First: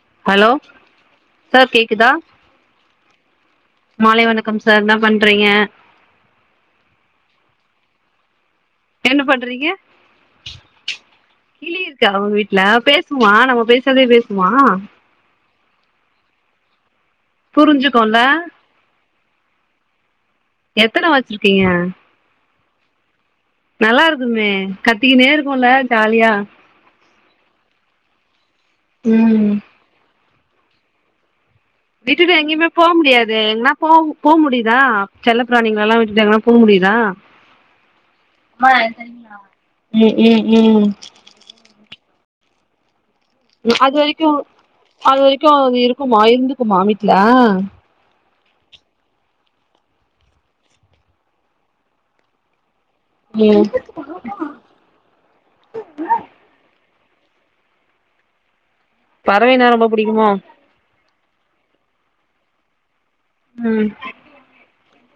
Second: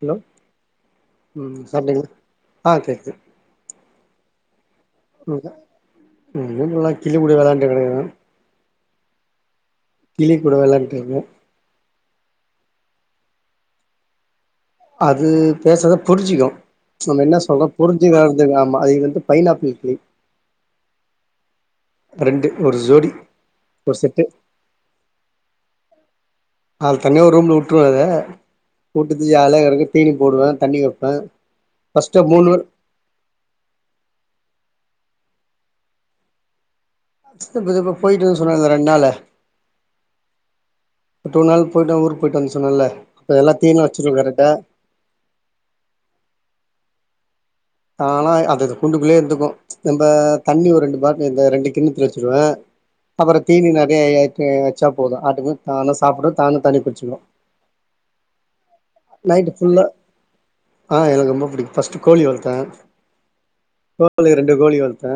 Hello ம் sir கேக்குதா [unintelligible] ஆ கேக்கு மாலை வணக்கம் சார் என்ன பண்றீங்க ஒன்னு இல்ல கிளிங் கூட வெளாண் [unintelligible] என்ன பண்றீங்க கிளி கூட வெளாண்டுருகே களீ ருக்கா உங் வீட்ல பேசுமா நம்ம பேசுற்தே பேஸ் மா அது பேசுறத புர்ஞ்சிக்கு நம்ம என்ன சொல்றோ புருஞ்சு புரிஞ்சுக்கும்ல வளர்துல ஆமா அது வந்து பைனாப்பிள் கிளி எத்தன வச்சிருக்கீங்க ரெண்டு ஒரு சோடி ஒர் நல்லா செட்டு இருக்குமே கத்திக்கினே இருக்கும்ல ஜாலியா ஆல் தனிய ஒரு ரூம்ல உட்ருவே அத உட்டு ம் தியாலியா கேடக்கு தீனிப் போடுவே தண்ணி வேப்பே வீட்டுட்டு எங்கியுமேப் போ முடியாது எங்னா போவ் போ முடிதா செல்ல ப்ராணிங்ளலா விட்டுட்டு எங்னா போ முடித் தா இப்ப இப்ப போயிட்டுன்னு சொன்னேல ரெண்டு ம் ம் ம் பட் ஒரு நாள் போயிட்டு அவ்ங் ஊர்க் போயிட்டு வந் சொன்னேல இப்ப எல்லா தீனிலா அது வச்சிருவே வரிக்கூ கரெக்டா அது வரிக்கு அது இருக்குமா இர்ந்துக்குமா வீட்ல ஆனா அது அது கூண்டுக்குள்யே இர்ந்துக்கு நம்ப தண்ணி ஒரு ரெண்டு பாட்டல்ல இந்த ரெண்டு கிண்ணத்ல வெச்சிருவே அப்பறோ ம் தீனி நெறய வச்சா போது ஆட்டுக்கு தானு சாப்ட தானு தண்ணி குச்சிக்கூ நைட்டு பறவைனா ஃபுல்லா ரொம்ப புடிக்குமோ ஆ எனக்கு ரொம்ப புடிக்கு ஃபர்ஸ்ட்டு கோலி வளத் தா ம் கோழி ரெண்டு கோழி வள்த் தா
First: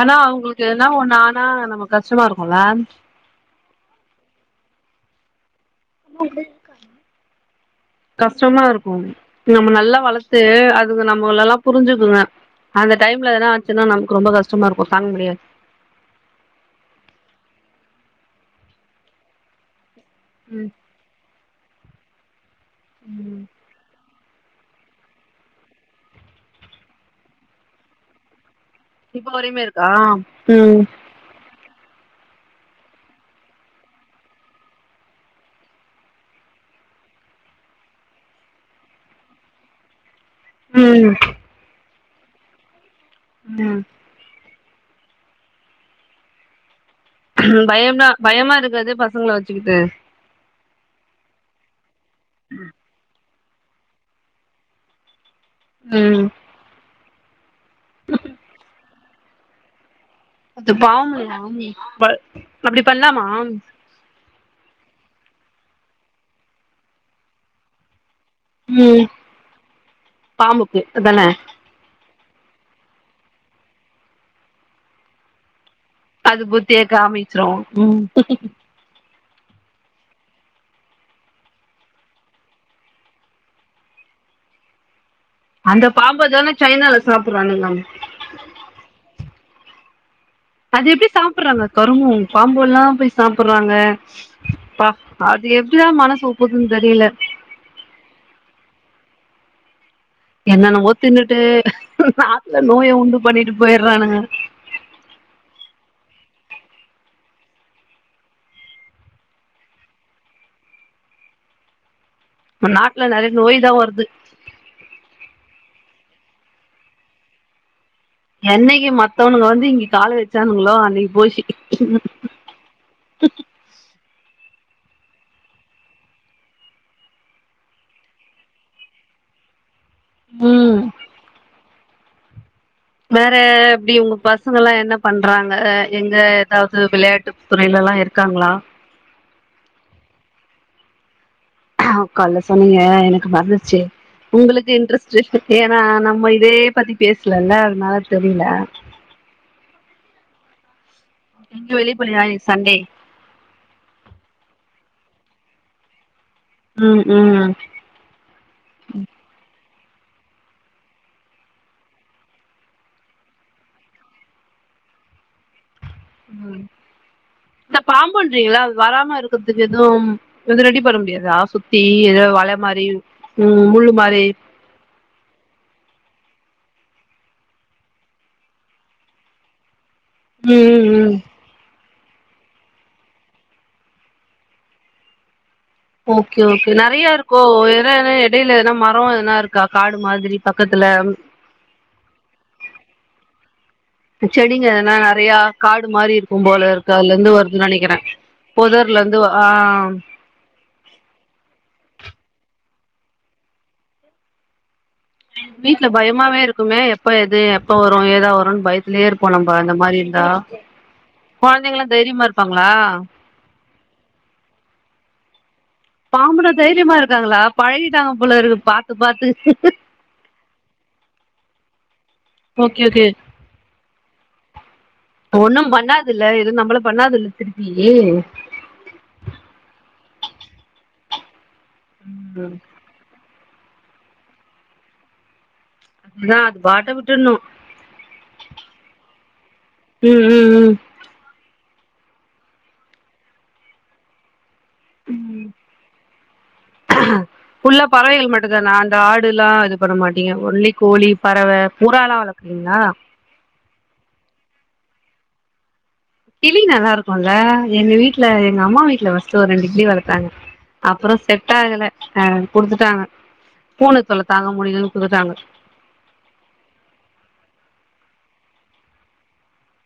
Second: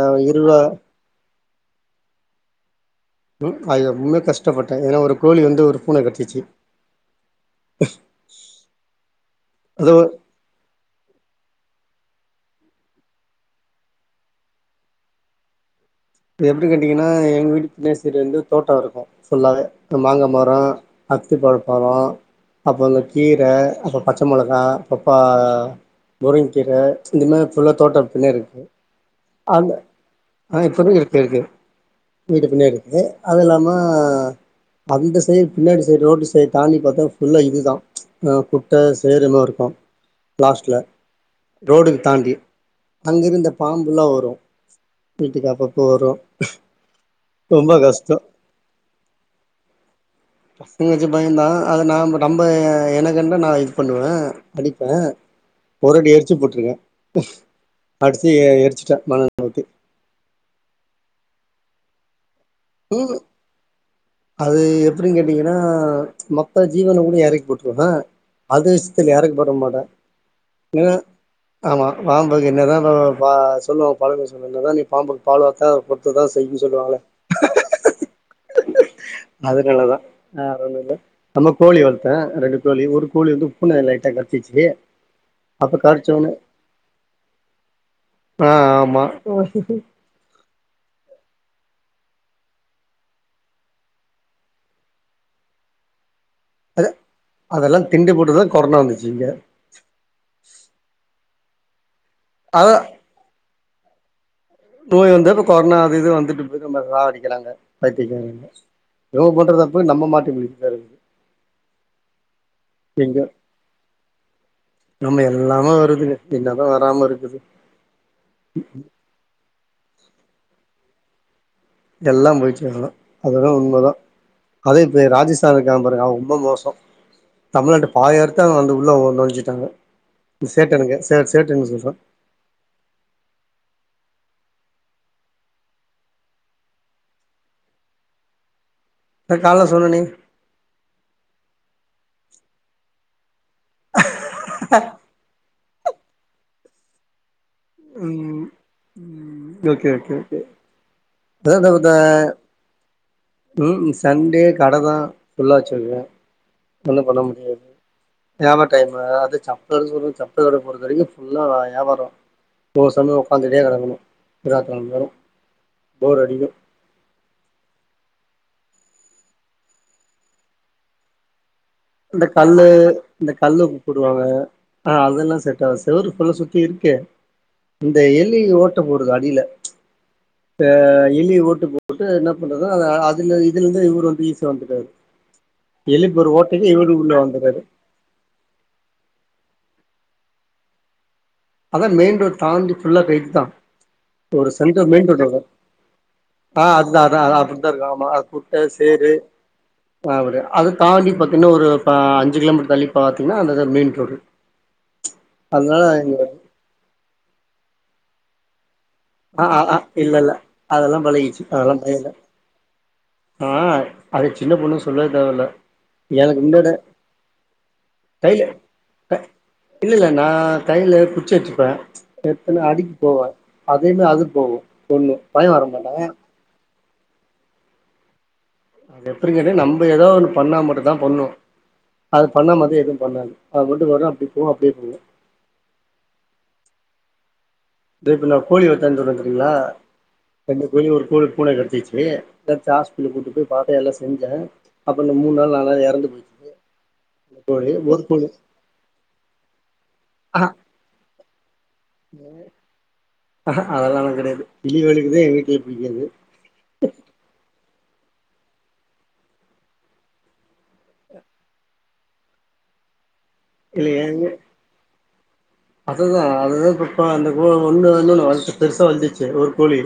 ஆனா அவுங்ளுக்கு எத்னா ஒன்னு ஆன் ஆ நமக் கஷ்டமாருக்குல ம் அது ரொம்வே கஷ்டப்பட்டே ஏனா ஒரு கோழி வந்து ஒரு பூன கடிச்சிச்சு கஷ்டமாருக்கு நம்ம அது நல்லா வளத்து அதுக நம்மோலல்லா புருஞ்சுக்குங்க அந்த டைம்ல எனா ஆச்சுன்னா நம்க்கு ரொம்ப கஷ்டமாருக்கு தாங்க முடியாது இது எப்டி கேட்டிங்கன்னா எங் வீட் பின்சைட்டு வந்து தோட்டோருக்கூ ஃபுல்லாவே மாங்கா மரோ ம் அத்திப்பழப் பலோ அப்ப இந்த கீர ம் அதப் பச்ச மொளகா பப்பா முருங்க்கீர இதல்லா ஃபுல்லா தோட்டோ பின்னாட்ருக்கு இப்ப வரயுமேருக்கா உம் இப்பவே இருக்கு இருக்கு வீட்டு பின்னாடிர்க்கு அது இல்லாம அந்த சைட் பின்னாடி சைட் ரோடு சைட் தாண்டி பாத்தா ஃபுல்லா இதுதா குட்ட சேருமாருக்கு லாஸ்ட்ல ம் ரோடுக்கு தாண்டி அங்கிருந்த ம் பாம்புலா வரோ வீட்டுக் காப்போ போறோ பயம்னா பயமா இருக்காது பசங்ள வச் சுக்கிட்டு பசங்க வெச்சு பயந்தா அத நாம நம்ப எனக்னென்தா நா யூஸ் பண்ணுவே படிப்பே ஒராட்டி ம் எரிச்சு போட்ருக்கே அட்ச்சு எ எரிச்சிட்டே மண்ணெண ஊத்தி அது பாவமில்லையா பல் அப்டி ம் பண்லாமா அது எப்டின்னு கேட்டீங்கனா மப்த்த ஜீவன கூட எறக்கி போட்றவே அது ம் இஸ்த்துக்கு இறக்கி உடமாட்டே பாம்புக்கு எங்னா அதான ஆமா பாம்புக்கு என்னதா ப பா சொல்வோங்க பழமொழி சொல்வாங் என்னதா நி பாம்புக்கு பால் வாத்தாலு அது புத்திய காமிச்சிரோ ம் அதுனாலதா ஆ வேற ஒன்னுல்ல நம்ம கோழி வளத்தே ரெண்டு கோழி ஒரு கோழி வந்து பூன லைட்டா கடிச்சுச்சு அந்த பாம்பதான சைனால சாப்புட்றான்னுங்க ம் அதெப்டி சாப்பட்றாங்க கரும்மோ பாம்புல்லா போய் சாப்புட்றாங்க பா அது எப்டிதா மனசு ஒப்புதுன்னு அத தெரியல அதெல்லா திண்டுப் புட்டுதா கொரோனா வந்துச்சு சுங்க என்னென்னவோ திண்ணுட் டு சாப்டே அதான் நோய உண்டு பண்ணிட்டு போய்றானுங்க நோய் வந்துர்க் கொர்னா அது இதுன்னு வந்துட்டு போயிட்டு நம்ப ராவடிக்றாங்க பைத்தியக்காரங்க ஏவோ பண்ற தப்புக்கு நம்ப மாட்டின்னு முழிக்கற்தாருக்கு நா நாட்ல நெறைய நோய்தா வர்து பின்னதா வராம இருக்குது என்னெக்கி மத்தவனுங்க வந்து இங்க கால வச்சானுங்களோ அன்னிக்கு போயிஸ்சி எல்லா போய்ச்சு அவ்ளோதா அத தா உண்மதா அதே இப்ப ராஜஸ்தானு இருக்கா பாருங்க அவ ரொம்ப மோசோ தமிழ்நாட்டுல பாதி இடத்த அவங்க வந்து உள்ள நொலஞ்சுட்டாங்க ம் சேட்டனுங்க சே சேட்டன்னு சொல்ற வேற எப்டி ஒங்க பசங்கல்லா என்ன பண்றாங்க எங்க ஏதாவது விளையாட்டு துறையிலல்லா இருக்காங்ளா அத கால்ல சொன்னனே கால்ல சொன்னீங்க எனக்கு மறந்துர்ச்சு உங்களுக்கு இன்ட்ரெஸ்ட் [unintelligible] ஆ நம்ம இதே பத்தி பேசலல்ல அதனால உம் தெரியல ம் ஓக்கே ஓக்கே ஓக்கே எங்க வெளிய போலயா [unintelligible] இன்னைக்கு சண்டே உம் சண்டே கடதா [unintelligible] ஒண்ணு ம் பண்ண ம் முடியாது [unintelligible] அத சாப் [unintelligible] பொறது வரைக்கு ஃபுல்லா வியாபார தோசன்ன உகாந்துட்டே கடக்கணு [unintelligible] போர் அடிக்கு இந்த பாம்புன்றீங்கள அது வராம இருக்றதுக்கு எதும் எது ரெடி பன்ன முடியாதா சு இந்த கல்லு இந்த கல்லு முள்ளு கூப்பிடுவாங்க மாரி ஆஹ் அதெல்லா செட்டாவாது செவுரு லா சுத்தி இருக்கே இந்த எலி ஓட்ட போடுது அடில ம் அ ம் ம் எலிய ஓட்டு போ போட்டு என்ன பண்றது அதுல இதுல இருந்து இவரு வந்து ஈஸியா வந்துட்டாரு எலி பாரு ஓட் இது நெறைய இருக்கோ வேற எதனா எடையில எதனா மரோ எதனாருக்கா காடு மாதிரி பக்கத்துல அதா மெயின் ரோடு தாண்டி ஃபுல்லா [unintelligible] ஒரு செடிங்க சென்டர் எதனா மெயின் ரோடு நெறையா இருக்கு காடு மாரி இருக்கும் போல ஆஹ் இருக்கு அதுதா அதுல அதா இருந்து அதா வருதுன்னு அப்டித்தா இருக்கு நெனைக்கிறே ஆமா குட்ட பொதர்ல சேரு இருந்து ஆ ஆஹ் அது தாண்டி பத்து இன்னொரு பா அஞ்சு கிலோமீட்டர் தள்ளி பாத்தீங்கன்னா அந்ததா மேன் ரோடு அதனால வீட்ல எங்க பயமாவே இருக் க்குமே எப்ப எது எப்ப வரு ஏதா வரு பய ஆஹ் ஆ ஆ இல்லல்ல அதெல்லா பழகிச்சு அதெல்லா கொழந்தைங்கல்லா பயல்ல தைரியமா இருப்பாங்களா ஆஹ் அது சின்ன பொண்ணு சொல்லவ தேவல பாம்புட தைரியமா இருக்காங்களா பழகிட்டாங்க கைல போலருக்கு பாத்து க பாத்து இப்ப எத்தன ஓகே அடிக்கு ஓகே போவா [unintelligible] அது போகு பய வர ஒண்ணும் மாட்டா பண்ணாதில்ல இது நம்பள பண்ணாதில்ல திருப்பீ எப்டி கேட்ட நம்ப எடோ ஒண்ணு பண்ணா மட்டுந்தா பண்ணு அது பண்ணா ம் மாதி எதுவு பண்ணாது அ மொண்டு வரோ அப்டி போ அப்டே போங்க அப்டிதா அது பாட்ட விட்டுர்னோ தே இப்ப நா கோழி வளத்தேன்னு சொன்ன தெரியுங்ளா ம் ரெண்டு ம் கோழி ஒரு கோழிய பூன கடிச்சிச்சு வே தச் ஹாஸ்பிட்டலுக்கு கூட்டுப் போய் பாத்தே எல்லா செஞ்சே அப்பன ம் மூன் ம் நாள் நால் நாள்ல அது எறந்து போயிரோ ஃபுல்லா பறவைகள் மட்டுந்தானா அந்த ஆடுலா இது பண்ண மாட்டீங்க ஒன்லி கோழி பறவ புறாலா வளக்குறீங்களா அக்ஆ அதெல்லானா கெடையாது திலிவாளிக்கு இதே எங்ளுக்கு புடிக்காது கிளி நல்லாருக்கோல எங்க வீட்ல எங்க அம்மா வீட்ல வர்ஸ்ட் ஒரு ரெண்டு கிளி வளத்தாங்க அப்புறோ செட்டாகல ஆ குடுத்துட்டாங்க பூன தொல்ல தாங்க முடியலன்னு குடுத்துட்டாங்க அதுதா அதுதா இப்ப அந்த [unintelligible] ஒன்னுதா இன்னோனு பெர்சா வள்துச்சு ஒரு கோழி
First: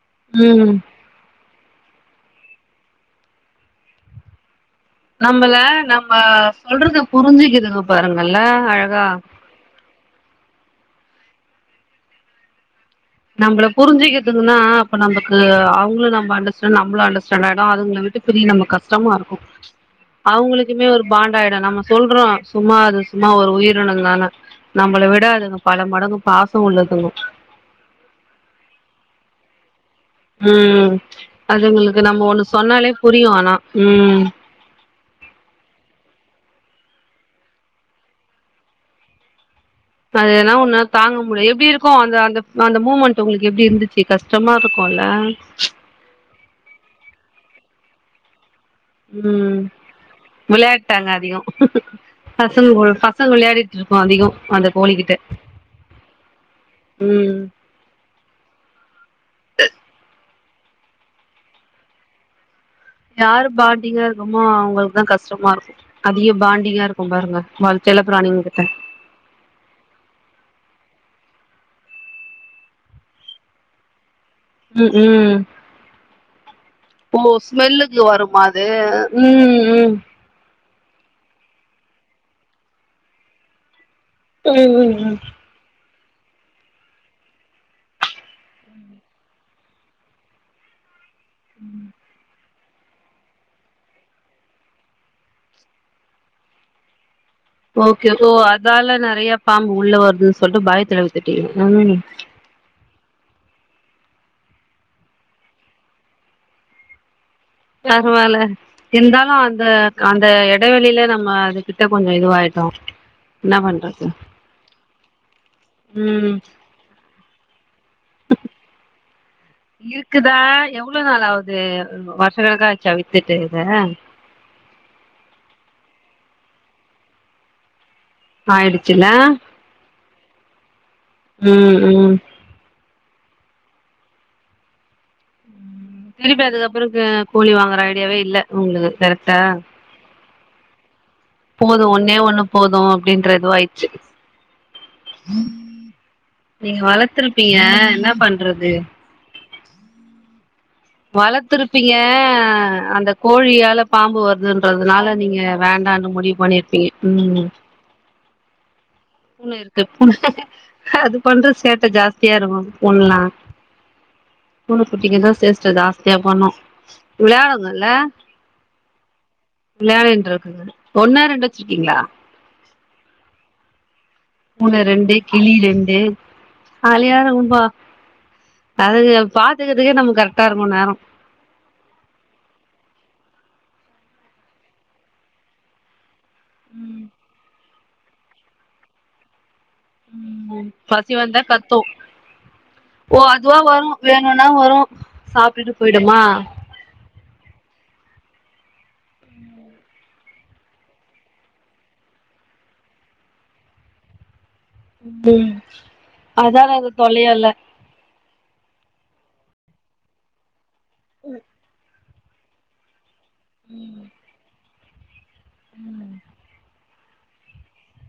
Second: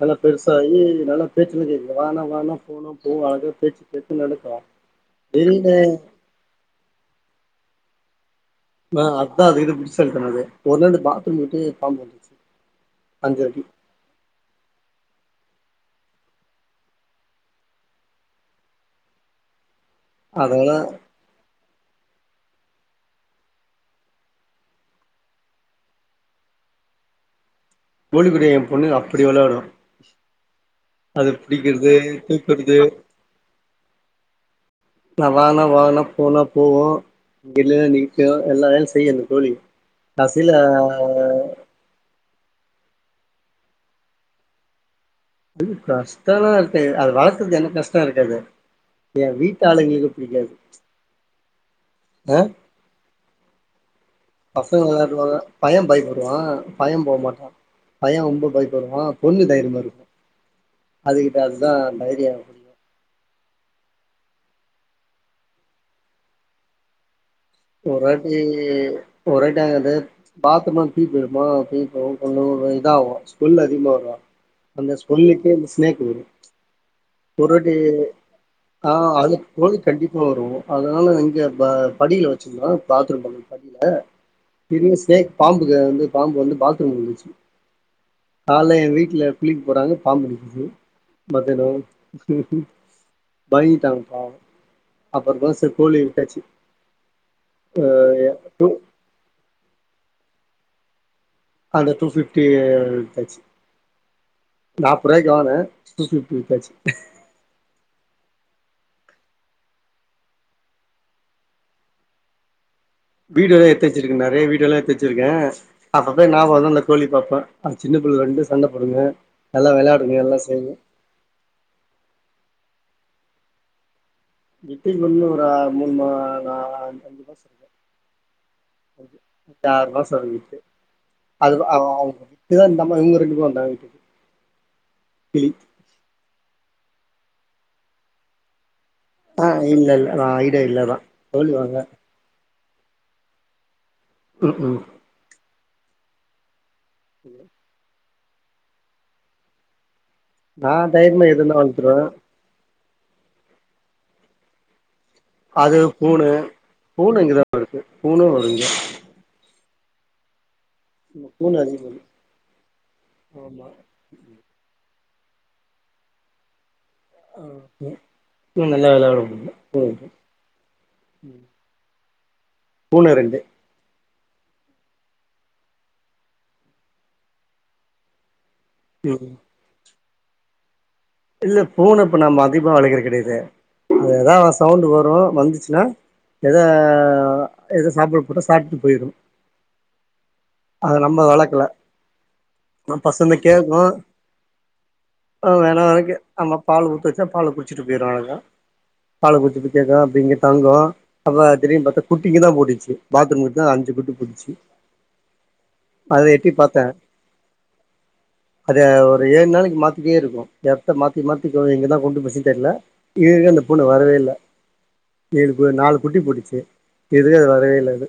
நல்லா ம் பெருசாயி நல்லா பேச்சுலா கேக்குது இங் வானா வானா போனா போவாது பேச்சு கேட்டு நடக்கோ நம்பள நம்ப சொல்ரத புரிஞ்சிக்கிதுங்கோ பாருங்க வ அதா அதுக்கு இது புத்திசாலித்தனோ அது ஒர்நாள் இந் பாத்ரூம் கிட்டியே பம்பு வந்துச்சு அஞ்சு நம்பல புருஞ்சுக்கிதுன்னா அப்ப நம்ப கு அவங்ளு நம்ப அண்டர்ஸ்டாண்ட் நம்ளு அண்டர்ஸ்டாண்ட் ஆயிடு அதுங்கள விட்டு பிரிய நம்ம கஷ்டமா இருக்கும் அதெல்லா அவுங்களுக்குமே ஒரு பாண்டாயிடு நம்ம சொல்றோ சும்மா அது சும்மா ஒரு உயிரினங்தான நம்மள விடாதுங்க பல மடங்கு பாச உள்ளதுங் மவுலிக்கூட என் பொண்ணு அப்டி வெளாடு ம் அது உங்களுக்கு நம்ம ஒன்னு தூக்குறது சொன்னாலே புரியு ஆனா ம் போவோ வெளிலலா நிக்கோ எல்லா வேலையு செய்யு அந்த கோழி அது கடைசில எதனா ஒன்னா தாங்க முடியு எப்டி இருக்கு அந்த அந்த அந்த மூமண்ட்டு உங்கள்க்கு எப்டி இருந்துச்சி கஷ்டமாருக்கோல் அது கஷ்டோல்லா இருக்காது அது வளத் து என்னக்கு கஷ்டருக்காது ம் விளையாட்டு அங்க அதிகோ ஆ பசங்க கூட் பசங்க வெளையாடிட் பசங்க வெளையாடுவாங்க பைய பயப்படுவா பைய ம் போமாட்டா பைய ரொம்ப பயப்படுவா பொண்ணு தைரியமாருக்கு அதுகிட்ட அதுதா தைரியோ யாரு பாண்டிங்காருக்கமோ அவங்கள்கு தா கஷ்டமாருக்கு அதிக பாண்டிங்காருக்கு பாருங்க வள செல்ல ஒர் வாட்டி பிராணிங்க கிட்ட ஒர் வாட்டி அத பாசமா‌ துக்கி அமா அப்டி போவோ [unintelligible] தா ஆவு ஸ்மெல் அதிகமா வரு அந்த ம் ம் ஸ்மெல்லுக்கே அந்த ஸ்நேக் வரு ஓ ச்ச ஒருவாட்டி ஸ்மெல்லுக்கு வருமா அது ஆ ம் அதுயே கோழி ம் கண்டிப்பா வரோ அதனால நா இங்க ப படியில வெச் நா பாத்ரூம் போனப்பப் படில ம் பெரிய ம் ம் ஸ்னேக் பாம்புக்கு வந்து பாம்பு வந்து பாத்ரூம்முள்ள இருந்துச்சு கால்ல எ வீட்ல குளிக் போனாங்க பாம்பு இருந்துச்சு மத்யானோ மயிங்கிட்டாங்க பாவோ அப்பறமா செரி கோழி வித்தாச்சு ஓகே ஓ அத்தால நெறைய பாம்பு உள்ள வருதுன்னு சொல்ட்டு பயத்துல வி அந்த டூ ஃபிப்டிய வித்தாச்சு நாப்போவுறாயிக்கு வாங்னே டூ ஃபிப்டிக்கு வித்தாச்சு த பருவால இந்தாலு அந்த அந்த எடைவெளில நம்ம அது கிட்ட கொஞ்சோ இதுவாயிட்டோ என்ன வீடியோல்லா எத்து பண்றது வச்சிருக்கேன்னாரு வீடியோல்லா எத்து வச்சிருக்க அப்பப்ப ம் நாபகொ வந்தா இந்த கோழி பாப்ப அது சின்ன பிள்ளைக ரண்டு சண்ட போடுங்க. நல்லா விளையாடுங்க இருக்குதா எல்லாம் செய்யுங்க எவ்ளோ நாள் ஆகுது வ வருஷ கணக்கா சவித்துட்டு இத [unintelligible] ஒரு ஆயிடுச்சுல ஆறு மாசோ இருந்து ம் ம் [unintelligible] நம்ம இங்க இருக்கமாட்ட [unintelligible] திருப்பி அதுக்கப்பறொ க கோழி வாங்குற ஐடியாவே இல்ல உங்களுக்கு கரெக்டா ஆ இல்ல இல்ல நா ஐடியா இல்லதா கோழி வாங்க போது ஒன்னே ஒண்ணு போது அப்படின்ற இதுவாயிச்சு. ம் ம் [unintelligible] நீங்க வளர்த்துருப்பீங்க என்ன பண்றது நா தைரியமா எது வேணா வளத்துருப்பீங்க வளத்துருவே அந்த கோழியால பாம்பு வருதுன்றதுனால நீங்க அது வேண்டான்னு பூன முடிவு பண்ணிருப்பீங்க பூன இங்கதா ம் இருக்கு பூன வருவீங்க பூன இருக்கு பூன அது பண்ற பூன சேட்ட அதிகமா ஜாஸ்தியா இருக்கு பூனல்லா ஆமா பூன குட்டிங்கதா சேஸ்ட ஜாஸ்தியா பண்ணு ஆ விளையாடுங்கல்ல பூன நல்லா வெளையாடு பூன விளயாடின்றுருக்குங்க ஒன்னா ரண்டு வச்சிருக்கீங்களா? பூன ரண்டு பூன ரண்டு கிளி ரண்டு [unintelligible] அதுங்கள ம் பாத்துக்குறதுக்கே நமக் கரெக்டா இருக்கு நேரொ இல்ல பூன இப்ப நாம்ம அதிகமா வளக்குற கெடயாது எதாவொ சவுண்ட் வரு வந்துச்சுன்னா எதா எதோ சாப்ட போட்டா சாப்ட்டு போயிரு உம் அத பசி நம்ம வந்தா வளக்கல கத்து ஆ ஓ பசங்க அதுவா கேக்கு வரு வேணுனா வரு சாப்ட்டுட்டு போயிடு ஆமா பால் ஊத்து வச்சா பால்ல குடிச்சிட்டு போயிடு அழகா பால குச்சிட்டு கேக்கு அப்ப இங்க தங்கு அப்ப திடீர்னு பாத்தா குட்டிக்கு இங்கதா போட்டுச்சு பாத்ரூம்குதா அஞ்சு குட்டி போட்டுச்சு ம் அத எட்டி அதா நா பாத்தே அது தொலையல்ல அது ஒரு ஏழு நாளைக்கு மாத்திட்டே இருக்கு ஸ்டர் மாத்தி மாத்தி தோ இங்கதா கொண்டு போ விசயம் தெர்ல இதுவரைக்கு அந்த பூன வரவே இல்ல ஏழு நாலு குட்டி போட்டுச்சு எது அது வரவே இலது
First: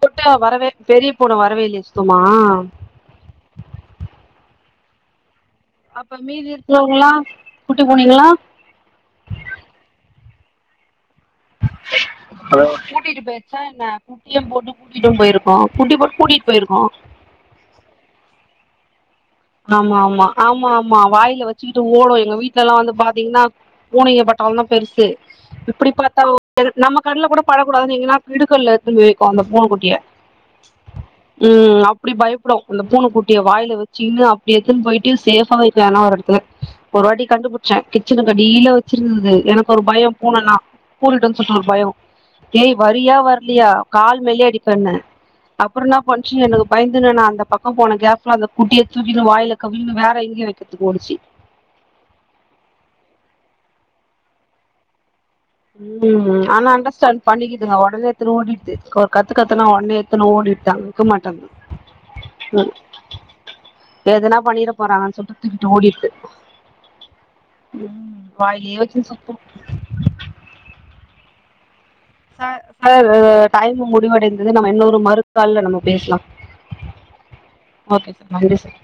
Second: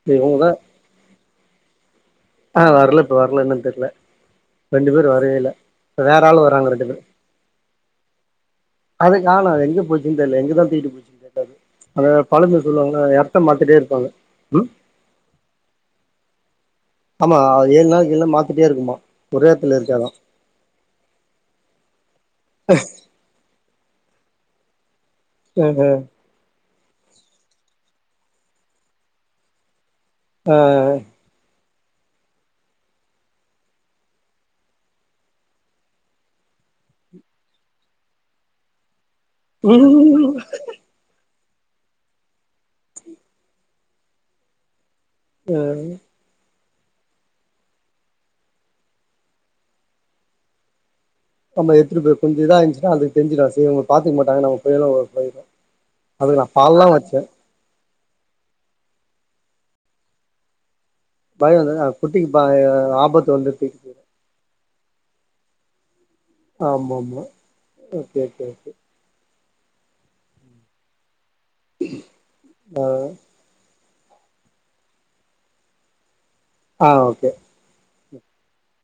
கூப்டா வரவே பெரிய பூனை வரவேலியே சுத்த ஆ வரல இப்ப வரல என்னனு தெர்ல ரெண்டு பேரு வரவேல அப்ப மீதி இருக்கவங்களா கூப்ட்டு போனீங்களா இல்லல்ல எங்கதா தூக்கிட்டு போ சொல்ற ஹலோ கூட்டிட்டு போய்ருச்சா மாத்திட்டே என்ன இருப்பாங்க குட்டியு ம் போட்டு கூட்டிட்டு போயிருக்கோ கூட்டி போட்டு கூட்டிட்டு போயிருக்கோ ஆமா ஏழு நாளைக்குல்லா மாத்திட்டே இருக்குமா ஒரே எடத்துல ஆமா இருக்காதா ஆமா ஆமா ஆமா வாயில வச்சுக்கிட்டு ஓடும் எங்க வீட்டு்லலா வந்து பாத்தீங்கன்னா பூனைங்க பட்டால தா பெருசு இப்படி பாத்தா நம்ம கண்ல கூட படக்கூடாதுனு எங்கன்னா இடுக்கல்ல எத்துனுபோ வைக்கு அந்த பூன குட்டிய ஆ ம் அப்டி பயப்படு அந்த பூண கூட்டிய வாயில வச்சு அப்டி எத்துன்னு போயிட்டு சேஃபா வைக்கு எதுனா ஒரு எடத்துல ஒரு வாட்டி கண்டுபுடிச்சே கிச்சனுக்கு அடிய்ல வச்சு இருந்தது எனக்கு ஒரு பய பூனனா பூரிடு சொல்ட்டு ஒரு பயோ ஏய் வரியா வரலியா கால் மேலயே அடிப்பன்னே அப்புறோ என்னா பண்ச்சு எனக்கு பயந்துனு நா அந்த பக்க போன கேப்ல அந்த குட்டிய தூக்கின்னு வாயில கவ்வின்னு வேற எங்கயோ வைக்கத்துக்கு ஓடுச்சு நம்ம எத்துட்டு போ கொஞ்ச இதா இருந்துச்சுா அதுக்கு தெஞ்சிட சரி உங்க பாத்துக்க மாட்டாங்க நங்க போய்ருவோ போய்ரு உம் ஆனா அண்டர்ஸ்டாண்ட் பண்ணிக்கிதுங்க எடனேத்து ஓடிடுது ஒரு கத்துக்கத்தனா ஒடனே ஏடுத்துனு ஓடிட்டாங்க பயம் வந்துங்க அது குட்டிக்கு பா ஆபத்து வந்து தூக்கிட்டு போறங்கன்னு சொல்லிட்டு தூக்கிட்டு ஓடிடுருது ஆமா ஆமா ஓகே ம் ஓகே ஓகே வாயிலயே வச்சு சப்பு ச சார் டைம் மு முடிவடைந்தது நம்ம இன்னொரு மறுத்தாள்ல நம்ம பேசலா ஆ ஓகே ஓகே சா நன்றி சார்